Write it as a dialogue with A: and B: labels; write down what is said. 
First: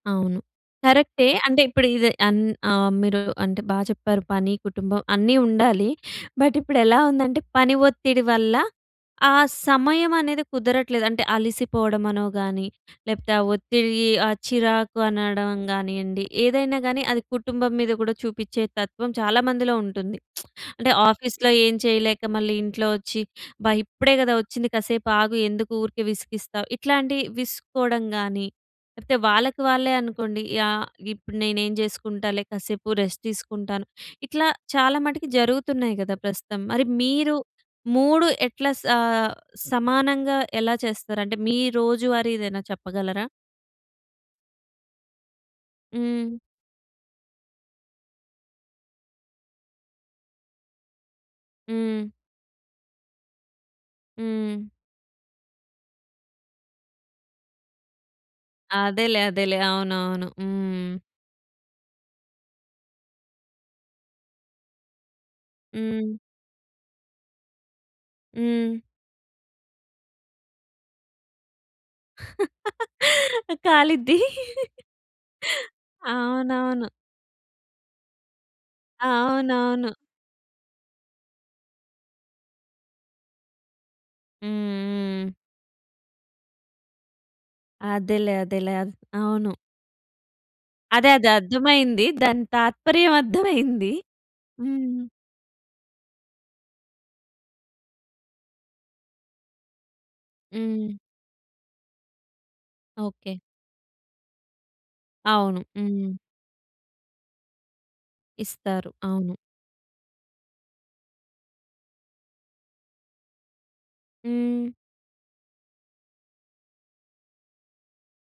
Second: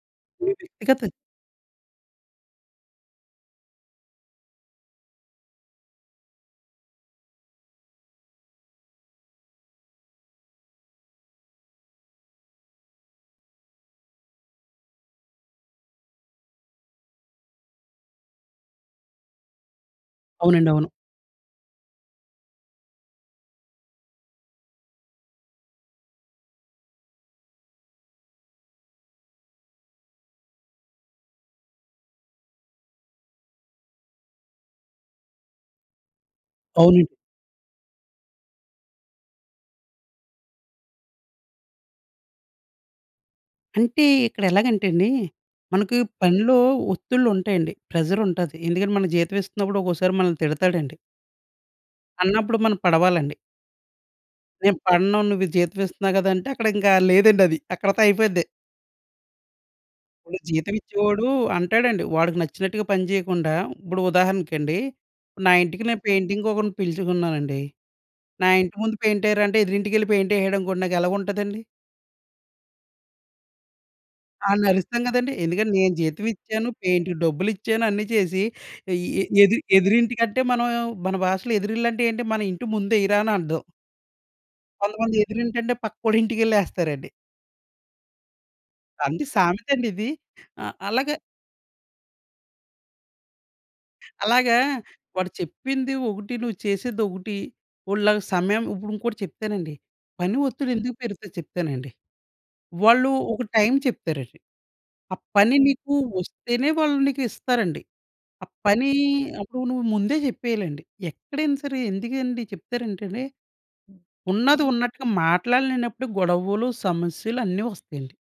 A: అవును.
B: హుహు. వ్యక్తిగతం
A: కరెక్టే. అంటే, ఇప్పుడీదే అన్ ఆహ్, మీరూ అంటే, బా చెప్పారు, పని, కుటుంబం అన్నీ ఉండాలి. బట్, ఇప్పుడెలా ఉందంటే, పని ఒత్తిడి వల్ల, ఆ సమయమనేది కుదరట్లేదు. అంటే, అలిసిపోడం అనో గానీ, లేపోతే ఆ ఒత్తిడీ, ఆ చిరాకు అనడం గానీయండి, ఏదైనా గాని, అది కుటుంబం మీద కూడా చూపిచ్చేతత్వం చాలా మందిలో ఉంటుంది.
B: అవునండవును.
A: అంటే, ఆఫీస్‌లో ఎం చేయలేక, మళ్ళీ ఇంట్లో వచ్చి, అబ్బా! ఇప్పుడే గదా వచ్చింది, కాసేపాగు, ఎందుకు ఊరికే విసిగిస్తావు, ఇట్లాంటియి, విసుక్కోడం గానీ, లేకపోతే వాళ్ళకి వాళ్ళే అనుకోండి, యాహ్, ఇప్పుడు నేనేం జేసుకుంటాలే కాసేపు రెస్ట్ తీసుకుంటాను. ఇట్లా చాలా మటికి జరుగుతున్నాయి గదా ప్రస్తుతం. మరి
B: అవునండి.
A: మీరు 3 ఎట్లా సా సమానంగా ఎలా చేస్తారంటే, మీ రోజువారీ ఏదైనా చెప్పగలరా?
B: అంటే, ఇక్కడెలాగంటేండీ, మనకి
A: హ్మ్.
B: పనిలో ఒత్తిళ్లుంటాయండి, ప్రెజరుంటాది. ఎందుకంటే, మనకి జీతం ఇస్తన్నప్పుడు ఒకోకసారి మనల్ని తిడతాడండి.
A: హ్మ్.
B: అన్నప్పుడు మనం పడవాలండి.
A: హ్మ్.
B: నేను పడను, నువ్వీ జీతం ఇస్తున్నావు గదంటే, అక్కడింకా లేదండది. అక్కడితో అయిపోయిద్ది.
A: అదేలే, అదేలే. అవునువును.
B: ఇప్పుడు
A: హ్మ్.
B: జీతమిచ్చేవాడూ అంటాడండి. వాడికి నచ్చినట్టుగా పనిచేయకుండా ఇప్పుడు ఉదాహరణకండీ, నా ఇంటికి నేను
A: హ్మ్.
B: పెయింటింగ్‌కొకరిని పిలుచుకున్నానండి, నా ఇంటి
A: హ్మ్.
B: ముందు పెయింటేరా అంటే, ఎదురింటికెళ్ళి పెయింటేహాడనుకోండి, నాకెలగుంటదండి?
A: ఆ! కాలిద్దీ.
B: ఆడ్నరుస్తాం గదండీ. ఎందుకంటే, నేను జీతం ఇచ్చాను,
A: అవునవును.
B: పెయింట్‌కి డబ్బులిచ్చాను. అన్ని చేసి, ఆహ్, ఈ ఎ ఎదిరి
A: అవునవును.
B: ఎదురింటి కంటే, మనము మన భాషలో ఎదురిల్లంటే ఏంటి? మన ఇంటి ముందేయిరా అని అర్థం. కొంతమంది
A: హ్మ్. హ్మ్.
B: ఎదురింటంటే, పక్కోడింటికెళ్ళేస్తారండి.
A: అదేలే, అదేలే. అద్
B: అండి,
A: అవును.
B: సామెతండిది ఆహ్,
A: అదే,
B: అల్లగే...
A: అదర్థమైంది. దాని తాత్పర్యం అర్థమైంది.
B: అలాగా
A: హ్మ్.
B: వాడు చెప్పింది ఒకటి, నువ్వు చేసేదొకటి. వోడి లాగ సమయం ఇప్పుడింకోటి చెప్తానండి, పని
A: హ్మ్.
B: ఒత్తిడెందుకు పెరుగుతది చెప్తానండి. వాళ్ళు
A: ఓకే.
B: ఒక టైం చెప్తారండి, ఆ పని
A: అవును.
B: నీకు
A: హ్మ్.
B: వస్తేనే వాళ్ళు నీకిస్తారండి. ఆ
A: ఇస్తారు.
B: పనీ
A: అవును.
B: అప్పుడు నువ్వు ముందే చెప్పేయాలండి. ఎక్కడైనా సరే, ఎందుకండీ చెప్తారేంటండే, ఉన్నది
A: హ్మ్.
B: ఉన్నట్టుగా మాట్లాడలేనప్పుడే గొడవులు, సమస్యలు అన్నీ వస్తయండి.